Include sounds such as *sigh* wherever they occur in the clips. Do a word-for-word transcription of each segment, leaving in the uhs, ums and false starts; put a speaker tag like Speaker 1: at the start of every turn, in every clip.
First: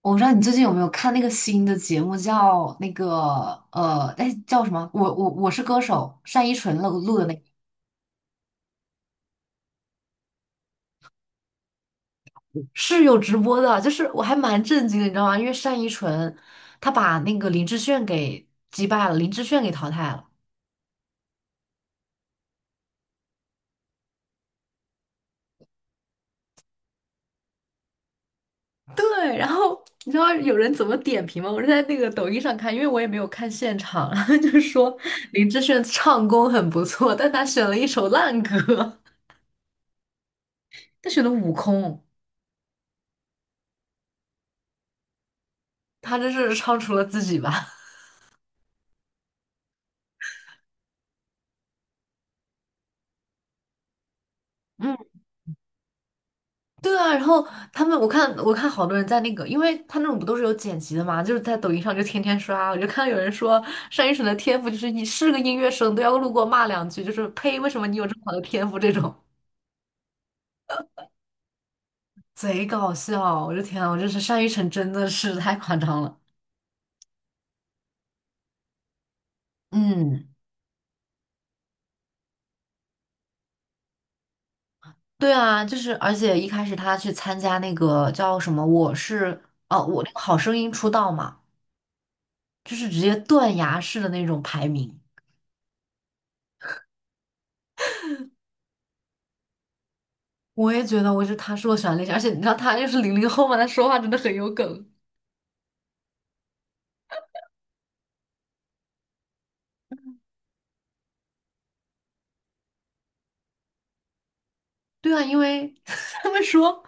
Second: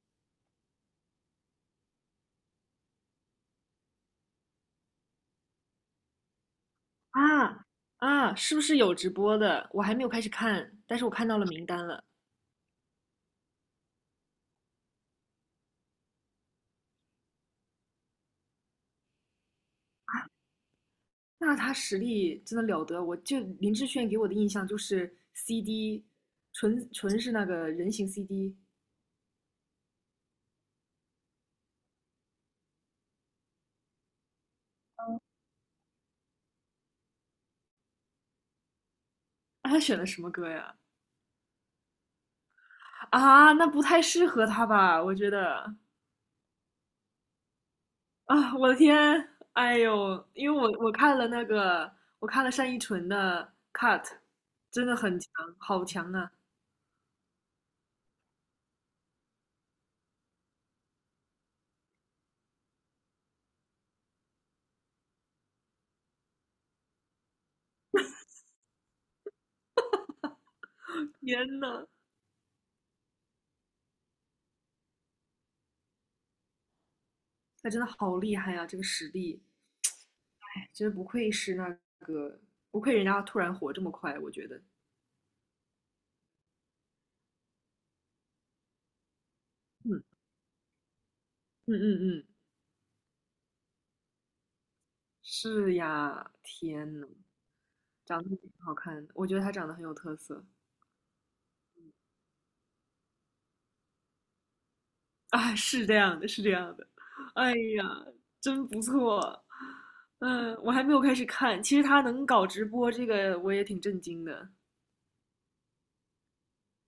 Speaker 1: 我不知道你最近有没有看那个新的节目，叫那个呃，哎，叫什么？我我我是歌手，单依纯录录的那个，
Speaker 2: 啊啊，是不是有直播的？我还没有开始看，但是我看到了名单了。
Speaker 1: 是有直播的，就是我还蛮震惊的，你知道吗？因为单依纯她把那个林志炫给击败了，林志炫给淘汰了。
Speaker 2: 那他实力真的了得，我就林志炫给我的印象就是 C D，纯纯是那个人形 C D。
Speaker 1: 对，然后你知道有人怎么点评吗？我是在那个抖音上看，因为我也没有看现场，*laughs* 然后就是说林志炫唱功很不错，但他选了一首烂歌，
Speaker 2: 啊，他选的什么歌呀？
Speaker 1: *laughs* 他选的《悟空》，
Speaker 2: 啊，那不太适合他吧？我觉得
Speaker 1: 他这是唱出了自己吧。
Speaker 2: 啊，我的天，哎呦，因为我我看了那个，我看了单依纯的 Cut，
Speaker 1: *laughs*
Speaker 2: 真的
Speaker 1: 嗯。
Speaker 2: 很强，好强啊！
Speaker 1: 对啊，然后他们，我看我看好多人在那个，因为他那种不都是有剪辑的嘛，就是在抖音上就天天刷，我就看到有人说单依纯的天赋就是你是个音乐生都要路过骂两句，就是呸，为什么你有这么好的天赋这种，
Speaker 2: 天呐，
Speaker 1: *laughs* 贼搞笑，我的天啊，我真是单依纯真的是太夸张了。
Speaker 2: 他真的好厉害呀！这个实力。
Speaker 1: 嗯，
Speaker 2: 真不愧是那个，不愧人家突然火这么快，我觉得，
Speaker 1: 对啊，就是而且一开始他去参加那个叫什么我是哦、我那个
Speaker 2: 嗯
Speaker 1: 好声音出道嘛，
Speaker 2: 嗯嗯嗯，
Speaker 1: 就是直接断崖式的那种排名。
Speaker 2: 是呀，天呐，长得挺好看的，我觉得他长得很有特色
Speaker 1: 我也觉得我觉得他是我喜欢的类型，而且你知道他又是零零后嘛，他说话真的很有梗。
Speaker 2: 啊，是这样的，是这样的，哎呀，真不错，嗯，我还没有开始看，其实他能搞直播这个，我也挺震惊的，
Speaker 1: 对啊，因为 *laughs* 他们说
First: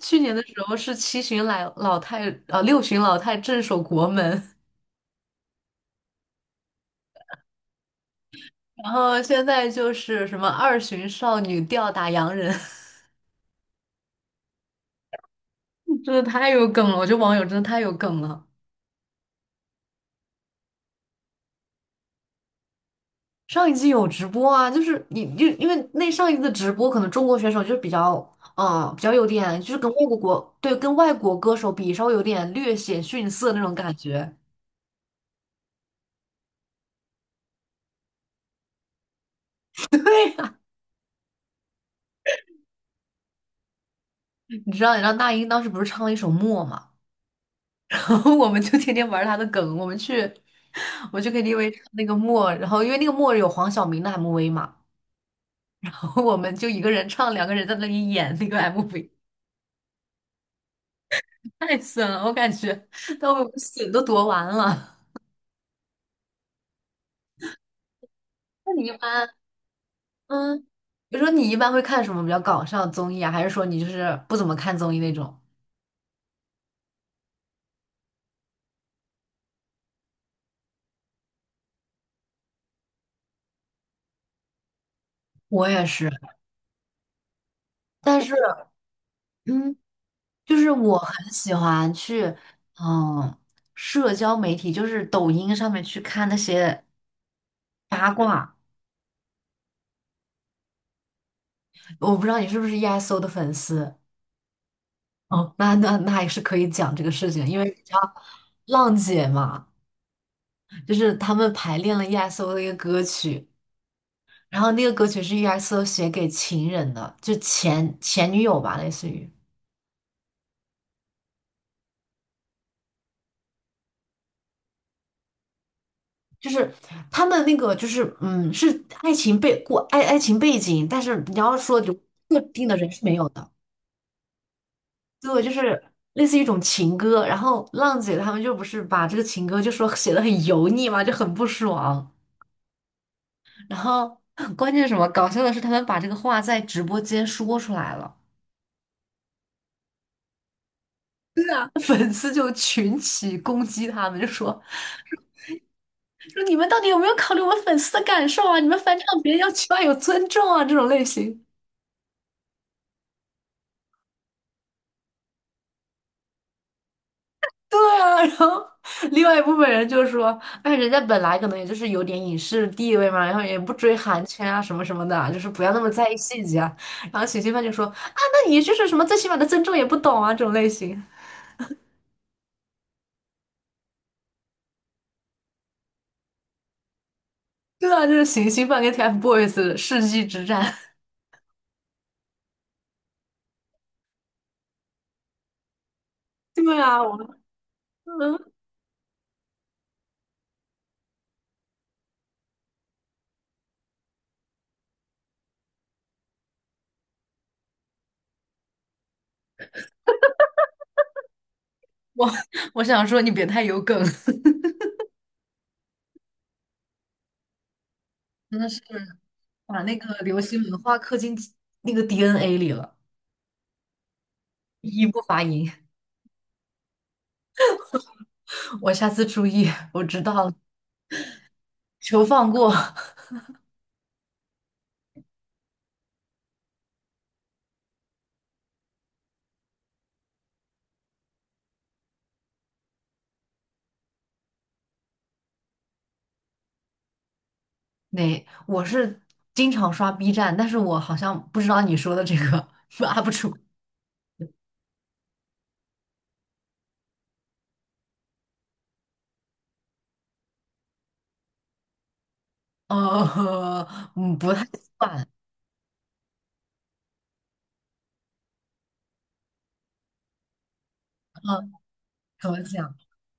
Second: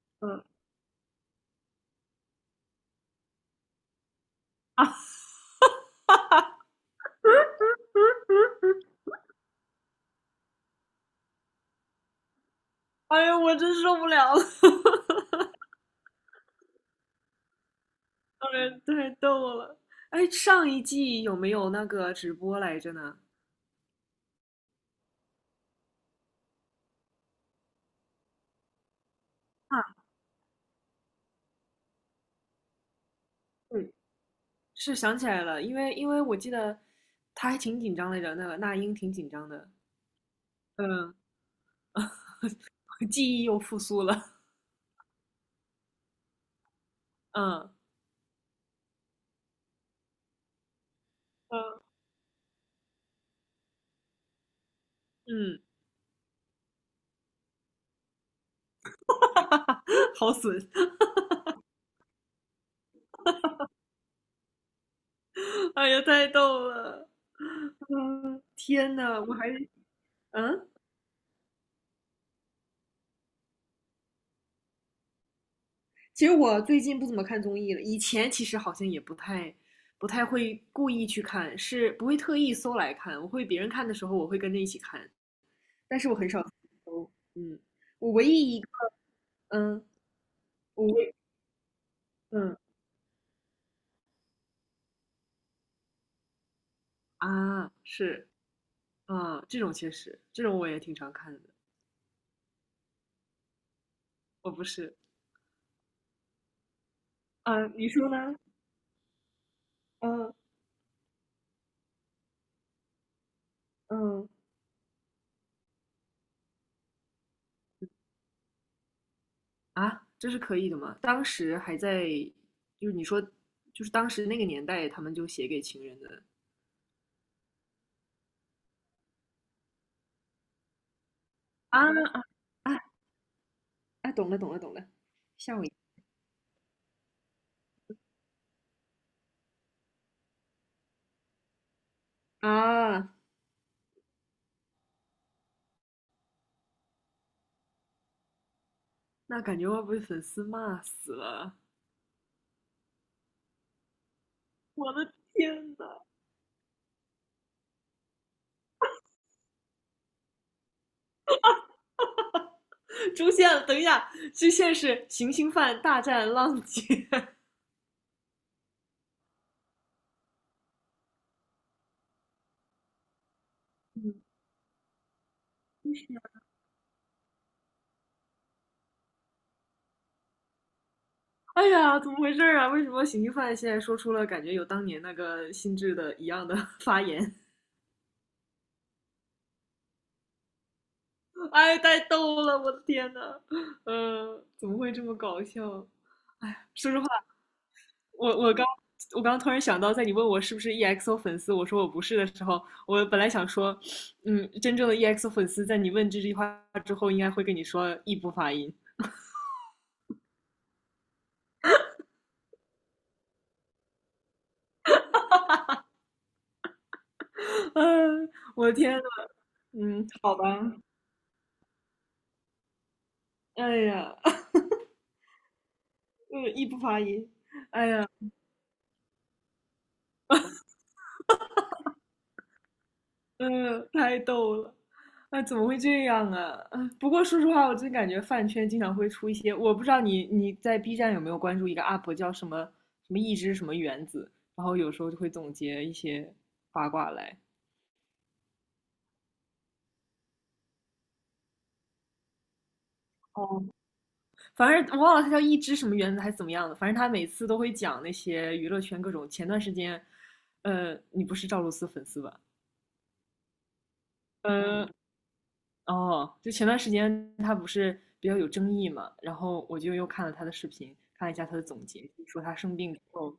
Speaker 1: 去年的
Speaker 2: 嗯，
Speaker 1: 时候是七旬老老太呃六旬老太镇守国门，然后现在就是什么二旬少女吊打洋人，
Speaker 2: 哎呀，我真受不了了，*laughs*
Speaker 1: *laughs* 真的太有梗了。我觉得网友真的太有梗了。
Speaker 2: 当然太逗了，哎，上一季有没有那个直播来着呢？
Speaker 1: 上一季有直播啊，就是你就因为那上一次直播，可能中国选手就是比较。啊、呃比较有点，就是
Speaker 2: 啊，
Speaker 1: 跟外国国，对，跟外国歌手比，稍微有点略显逊色那种
Speaker 2: 对，
Speaker 1: 感觉。
Speaker 2: 是想起来了，因为因为我记得他还挺紧张来着，那个那英挺紧张的，嗯，*laughs* 记忆又复苏了，
Speaker 1: 你知道，你知道那英当时不是唱了一首《默》嘛，
Speaker 2: 嗯
Speaker 1: *laughs* 然后我们就天天玩她的梗，我们去，我去 K T V
Speaker 2: 嗯，
Speaker 1: 唱那个《默》，然后因为那个《默》有黄晓明的 M V 嘛，
Speaker 2: 嗯，
Speaker 1: *laughs* 然后我们就一个人唱，两个人在那里演那个 M V,
Speaker 2: *laughs* 好损，*laughs*
Speaker 1: 太损了，我感觉都被我们损都夺完了。
Speaker 2: 哎呀，太逗了，
Speaker 1: *laughs* 那你一
Speaker 2: 天呐，
Speaker 1: 般，
Speaker 2: 我还
Speaker 1: 嗯，
Speaker 2: 嗯，
Speaker 1: 比如说你一般会看什么比较搞笑的综艺啊，还是说你就是不怎么看综艺那种？
Speaker 2: 其实我最近不怎么看综艺了，以前其实好像也不太不太会故意去看，是不会特意搜来看，我会别人看的时候我会跟着一起看，
Speaker 1: 我也
Speaker 2: 但是
Speaker 1: 是，
Speaker 2: 我很少搜，嗯，我
Speaker 1: 但
Speaker 2: 唯
Speaker 1: 是，
Speaker 2: 一一个
Speaker 1: 嗯，
Speaker 2: 嗯，
Speaker 1: 就是
Speaker 2: 我
Speaker 1: 我
Speaker 2: 唯
Speaker 1: 很喜欢去，
Speaker 2: 嗯
Speaker 1: 嗯，社交媒体，就是抖音上面去看那些
Speaker 2: 啊
Speaker 1: 八
Speaker 2: 是。
Speaker 1: 卦。
Speaker 2: 啊，这种确实，这种我也挺常看的。
Speaker 1: 我不知道你是不是 e S o 的粉丝，
Speaker 2: 我不是，
Speaker 1: 哦，那那那也是可以讲这个事情，因为
Speaker 2: 啊，
Speaker 1: 你
Speaker 2: 你
Speaker 1: 知
Speaker 2: 说
Speaker 1: 道
Speaker 2: 呢？
Speaker 1: 浪姐嘛，
Speaker 2: 嗯
Speaker 1: 就是他们排练了 e S o 的一个歌曲，
Speaker 2: 嗯，
Speaker 1: 然后那个歌曲是 e S o 写给情人的，就前前女友吧，类似于。
Speaker 2: 啊，这是可以的吗？当时还在，就是你说，就是当时那个年代，他们就写给情人的
Speaker 1: 就是他们那个，就是嗯，是爱情背过爱爱情背景，但是你要说
Speaker 2: 啊
Speaker 1: 就
Speaker 2: 啊
Speaker 1: 特定
Speaker 2: 啊
Speaker 1: 的人是没有的。
Speaker 2: 啊！懂了懂了懂了，
Speaker 1: 对，就
Speaker 2: 吓我一
Speaker 1: 是类似于一种情歌。然后浪姐他们就不是把这个情歌就说写的很油腻嘛，就很不爽。
Speaker 2: 跳啊！
Speaker 1: 然后 *laughs* 关键是什么？搞笑的是，他们把这个话在直播间说出来了，
Speaker 2: 那感觉会不会粉丝骂死了？
Speaker 1: *laughs* 粉丝就群起攻击他们，就说
Speaker 2: 我的天呐，
Speaker 1: 说你们到底有没有考虑我们粉丝的感受啊？你们翻唱别人要起码有尊重啊，这种类型。
Speaker 2: 出现了，等一下，这现是行星犯大战浪姐。
Speaker 1: 对啊，*laughs* 然后另外一部分人就说，哎，人家本来可能也就是有点影视地位嘛，然后也不追韩
Speaker 2: *laughs*
Speaker 1: 圈啊什么什么的啊，就是不要那么在意细节啊。然后行星饭就说，啊，那你就是什么最起码的尊重也不懂啊这种类型。
Speaker 2: *laughs* 哎呀，怎么回事儿啊？为什么刑犯现在说出了感觉有当年那个心智的一样的 *laughs* 发言？
Speaker 1: 对啊，就是行星饭跟 TFBOYS 的世纪之战。
Speaker 2: 哎，太逗了，我的天呐，呃，怎么会这么搞笑？
Speaker 1: *laughs* 对
Speaker 2: 说实
Speaker 1: 啊，
Speaker 2: 话，
Speaker 1: 我
Speaker 2: 我
Speaker 1: 嗯，
Speaker 2: 我刚我刚突然想到，在你问我是不是 E X O 粉丝，我说我不是的时候，我本来想说，嗯，真正的 E X O 粉丝在你问这句话之后，应该会跟你说异步发音。
Speaker 1: 我我想说你别太有梗，
Speaker 2: 嗯、
Speaker 1: 真
Speaker 2: 我
Speaker 1: 的
Speaker 2: 的
Speaker 1: 是
Speaker 2: 天呐，
Speaker 1: 把那
Speaker 2: 嗯，
Speaker 1: 个
Speaker 2: 好
Speaker 1: 流
Speaker 2: 吧，
Speaker 1: 行文化刻进那个 D N A 里了，
Speaker 2: 哎呀，*laughs*
Speaker 1: 一不发音。
Speaker 2: 嗯，异步发音。
Speaker 1: 我下次注意，我知道了求放过。
Speaker 2: 嗯，太逗了，那怎么会这样啊？*laughs* 啊不过说实话，我真感觉饭圈经常会出一些，我不知道你你在 B 站有没有关注一个 U P 叫什么什么一只什么原子，然后有时候就会总结一些八卦来。
Speaker 1: 那我是经常刷 B 站，但是我好像不知道你说的这个 *laughs* u 不出
Speaker 2: 反正我忘了他叫一只什么原子还是怎么样的，反正他每次都会讲那些娱乐圈各种。前段时间，呃，你不是赵露思粉丝吧？
Speaker 1: *laughs*。呃，嗯，不太
Speaker 2: 嗯。
Speaker 1: 算，
Speaker 2: 哦，就前段时间他不是比较有争议嘛，然后我就又看了他的视频，看了一下他的
Speaker 1: 嗯，
Speaker 2: 总结，就说
Speaker 1: 怎
Speaker 2: 他
Speaker 1: 么
Speaker 2: 生病
Speaker 1: 讲？
Speaker 2: 之后，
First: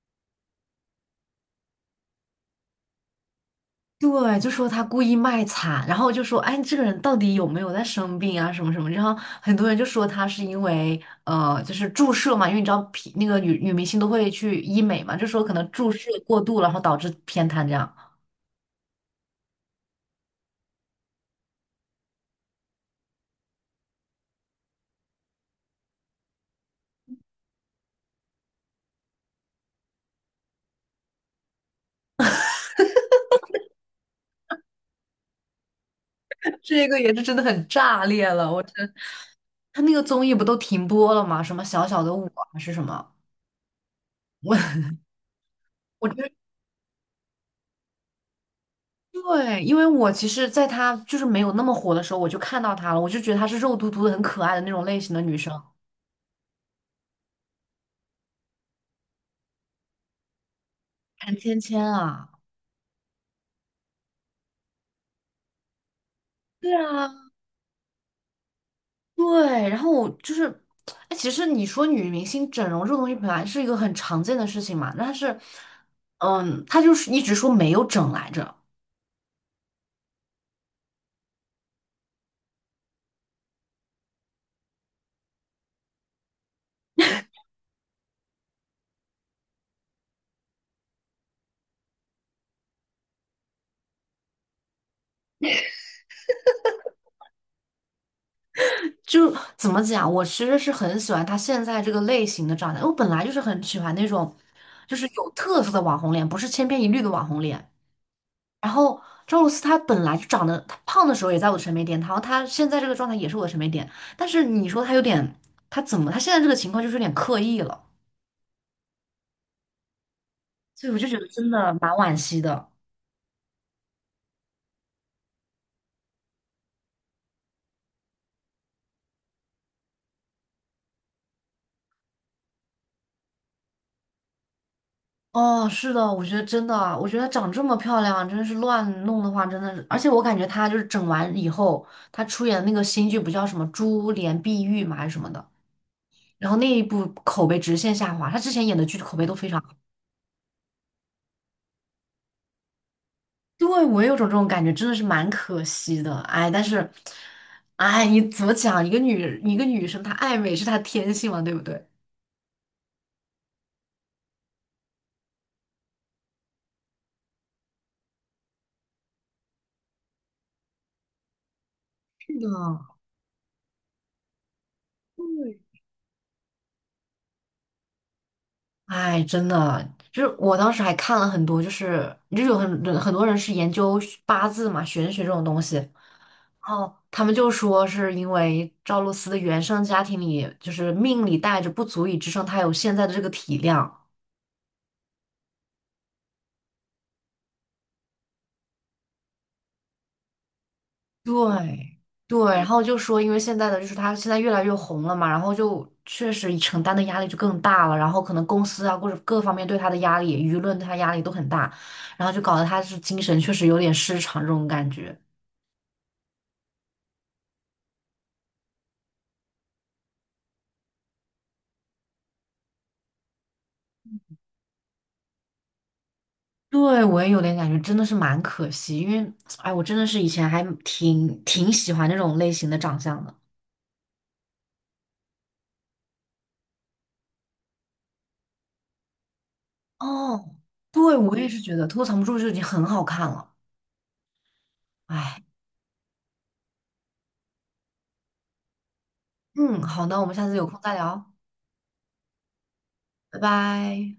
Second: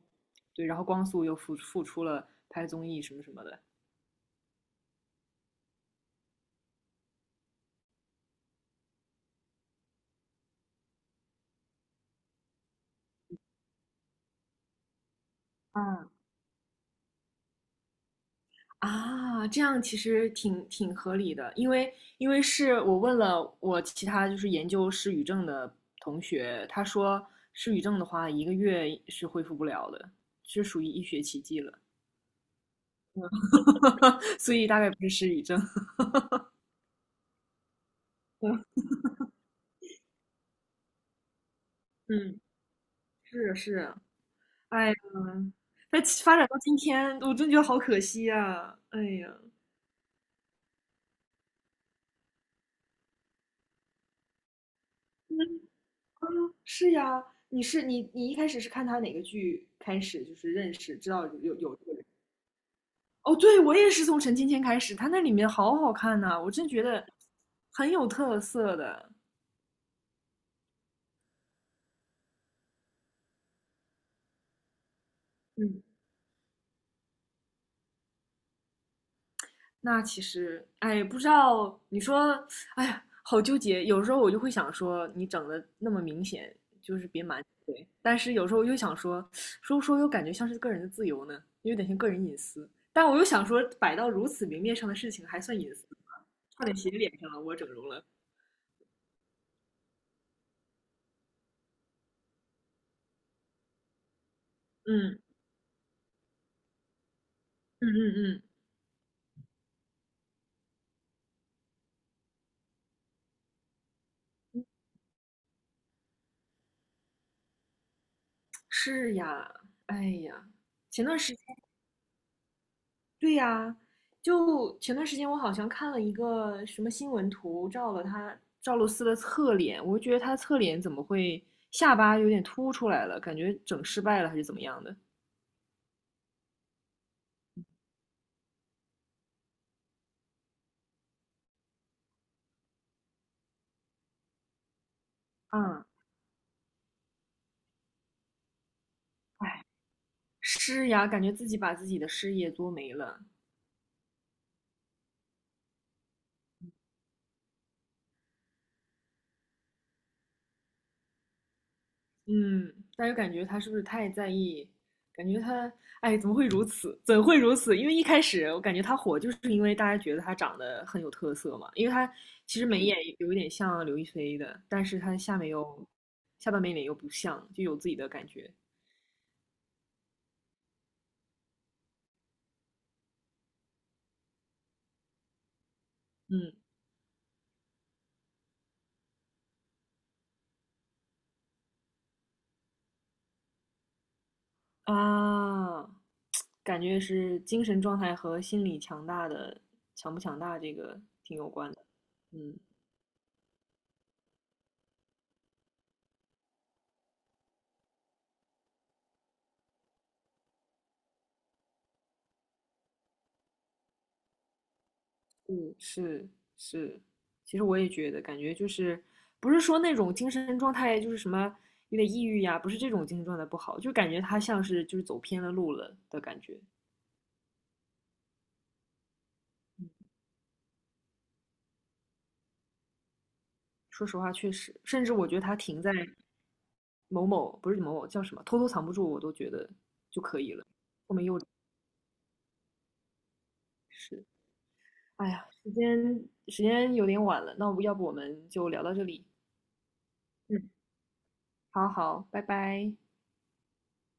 Speaker 2: 对，然后光速又复复出了拍综艺什么什么的。
Speaker 1: 对，就说他故意卖惨，然后就说，哎，这个人到底有没有在生病啊，什么什么？然后很多人就说他是因为，呃，就是注射嘛，因为你知道皮那个女女明星都会去医美嘛，就说可能注射
Speaker 2: 嗯，
Speaker 1: 过度了然后导致偏瘫这样。
Speaker 2: 啊，这样其实挺挺合理的，因为因为是我问了我其他就是研究失语症的同学，他说失语症的话一个月是恢复不了的，是属于医学奇迹了，*laughs* 所以大概不是失语症。
Speaker 1: *laughs* 这个也是真的很炸裂了，我
Speaker 2: *laughs*
Speaker 1: 真，他那个综艺不都停播了吗？什么小小的我
Speaker 2: 嗯，
Speaker 1: 还是什么？
Speaker 2: 是是，
Speaker 1: 我
Speaker 2: 哎呀，它
Speaker 1: 我觉
Speaker 2: 其
Speaker 1: 得
Speaker 2: 发展到今天，我真觉得好可惜啊！哎呀，
Speaker 1: 对，因为我其实在她就是没有那么火的时候，我就看到她了，我就觉得她是肉嘟嘟的、很可爱的那种类型的女生，
Speaker 2: 嗯，是呀，你是你你一开始是看他哪个剧开始就是认识知道
Speaker 1: 韩
Speaker 2: 有
Speaker 1: 芊
Speaker 2: 有
Speaker 1: 芊
Speaker 2: 这个人？
Speaker 1: 啊，
Speaker 2: 哦，对，我也是从陈芊芊开始，他那里面好好看呐、我真
Speaker 1: 对
Speaker 2: 觉得
Speaker 1: 啊，
Speaker 2: 很有特色的。
Speaker 1: 对。然后我就是，哎，其实你说女明星整容这个东西本来是一个很常见的事情嘛，但是，
Speaker 2: 嗯，
Speaker 1: 嗯，她就是一直说没有整来着，
Speaker 2: 那其实，哎，不知道你说，哎呀，好纠结。有时候我就会想说，你整的那么明显，就是别瞒着对但是有时候我又想说，说不说又感觉像是个人的自由呢，又有点像个人隐私。但我又想说，摆到如此明面上的事情还算隐私吗？差点写脸上了，我整容了。
Speaker 1: 就怎么讲，我其实是很喜欢她现在这个类型的长相，我本来就是很喜欢那种就是
Speaker 2: 嗯
Speaker 1: 有特色的网红脸，不是千篇一律的网红脸。
Speaker 2: 嗯嗯嗯，
Speaker 1: 然后赵露思她本来就长得，她胖的时候也在我的审美点，然后她现在这个状态也是我的审美点，但是你说她有点，她怎么，她现在这个情况就是有点刻意了，
Speaker 2: 是呀，哎呀，
Speaker 1: 所以我
Speaker 2: 前
Speaker 1: 就觉
Speaker 2: 段
Speaker 1: 得
Speaker 2: 时
Speaker 1: 真的
Speaker 2: 间。
Speaker 1: 蛮惋惜的。
Speaker 2: 对呀，就前段时间我好像看了一个什么新闻图，照了他赵露思的侧脸，我就觉得她侧脸怎么会下巴有点凸出来了，感觉整失败了还是怎么样的？
Speaker 1: 哦，是的，我觉得真的啊，我觉得长这么漂亮，真的是乱弄的话，真的是，而且我感觉她就是整完以后，她出演的那个新剧不叫什么《珠帘碧玉》嘛，还是什么的，
Speaker 2: 嗯，
Speaker 1: 然后那一部口碑直线下滑，她之前演的剧口碑都非常。
Speaker 2: 哎，施呀，感觉自己把自己的事业做没了。
Speaker 1: 对，我也有种这种感觉，真的是蛮可惜的。哎，但是，哎，你怎么讲？一个女，一个女生她爱美是她天性嘛，对不对？
Speaker 2: 嗯，但又感觉他是不是太在意？感觉他，哎，怎么会如此？怎会如此？因为一开始我感觉他火，就是因为大家觉得他长得很有特色嘛。因为他
Speaker 1: 是的，
Speaker 2: 其实眉眼有一点像刘亦菲的，但是他下面
Speaker 1: 对，
Speaker 2: 又下半边脸又不像，就有自己的感觉。
Speaker 1: 哎，真的，就是我当时还看了很多，就是就有很很多人是研究八字嘛、玄学这种东西，然
Speaker 2: 嗯
Speaker 1: 后他们就说是因为赵露思的原生家庭里，就是命里带着不足以支撑她有现在的这个体量。
Speaker 2: 啊，感觉是精神状态和心理强大的强不强大这个挺有关的。
Speaker 1: 对对，
Speaker 2: 嗯
Speaker 1: 然后就说，因为现在的就是他现在越来越红了嘛，然后就确实承担的压力就更大了，然后可能公司啊或者各方面对他的压力，舆论对他压力都很大，然后就搞得他是精神确实有点失常这种感觉。
Speaker 2: 嗯，是是，其实我也觉得，感觉就是不是说那种精神状态就是什么有点抑郁呀，不是这种精神状态不好，就感觉他像是就是走偏了路了的感觉。
Speaker 1: 对，我也有点感觉，真的是蛮可惜，因为哎，我真的是以前还挺挺喜欢这种类型的长相的。
Speaker 2: 说实话，确实，甚至我觉得他停在某某不是某某叫什么，偷偷藏不住，我都觉得就可以
Speaker 1: 哦，
Speaker 2: 了。
Speaker 1: 对，我也是觉得《偷藏不住》就已经很好看了。
Speaker 2: 是，哎
Speaker 1: 哎，
Speaker 2: 呀，时间时间有点晚了，那我要不我们就聊到这里。
Speaker 1: 嗯，好的，我们下次有
Speaker 2: 嗯，
Speaker 1: 空再聊，
Speaker 2: 好好，拜拜。
Speaker 1: 拜拜。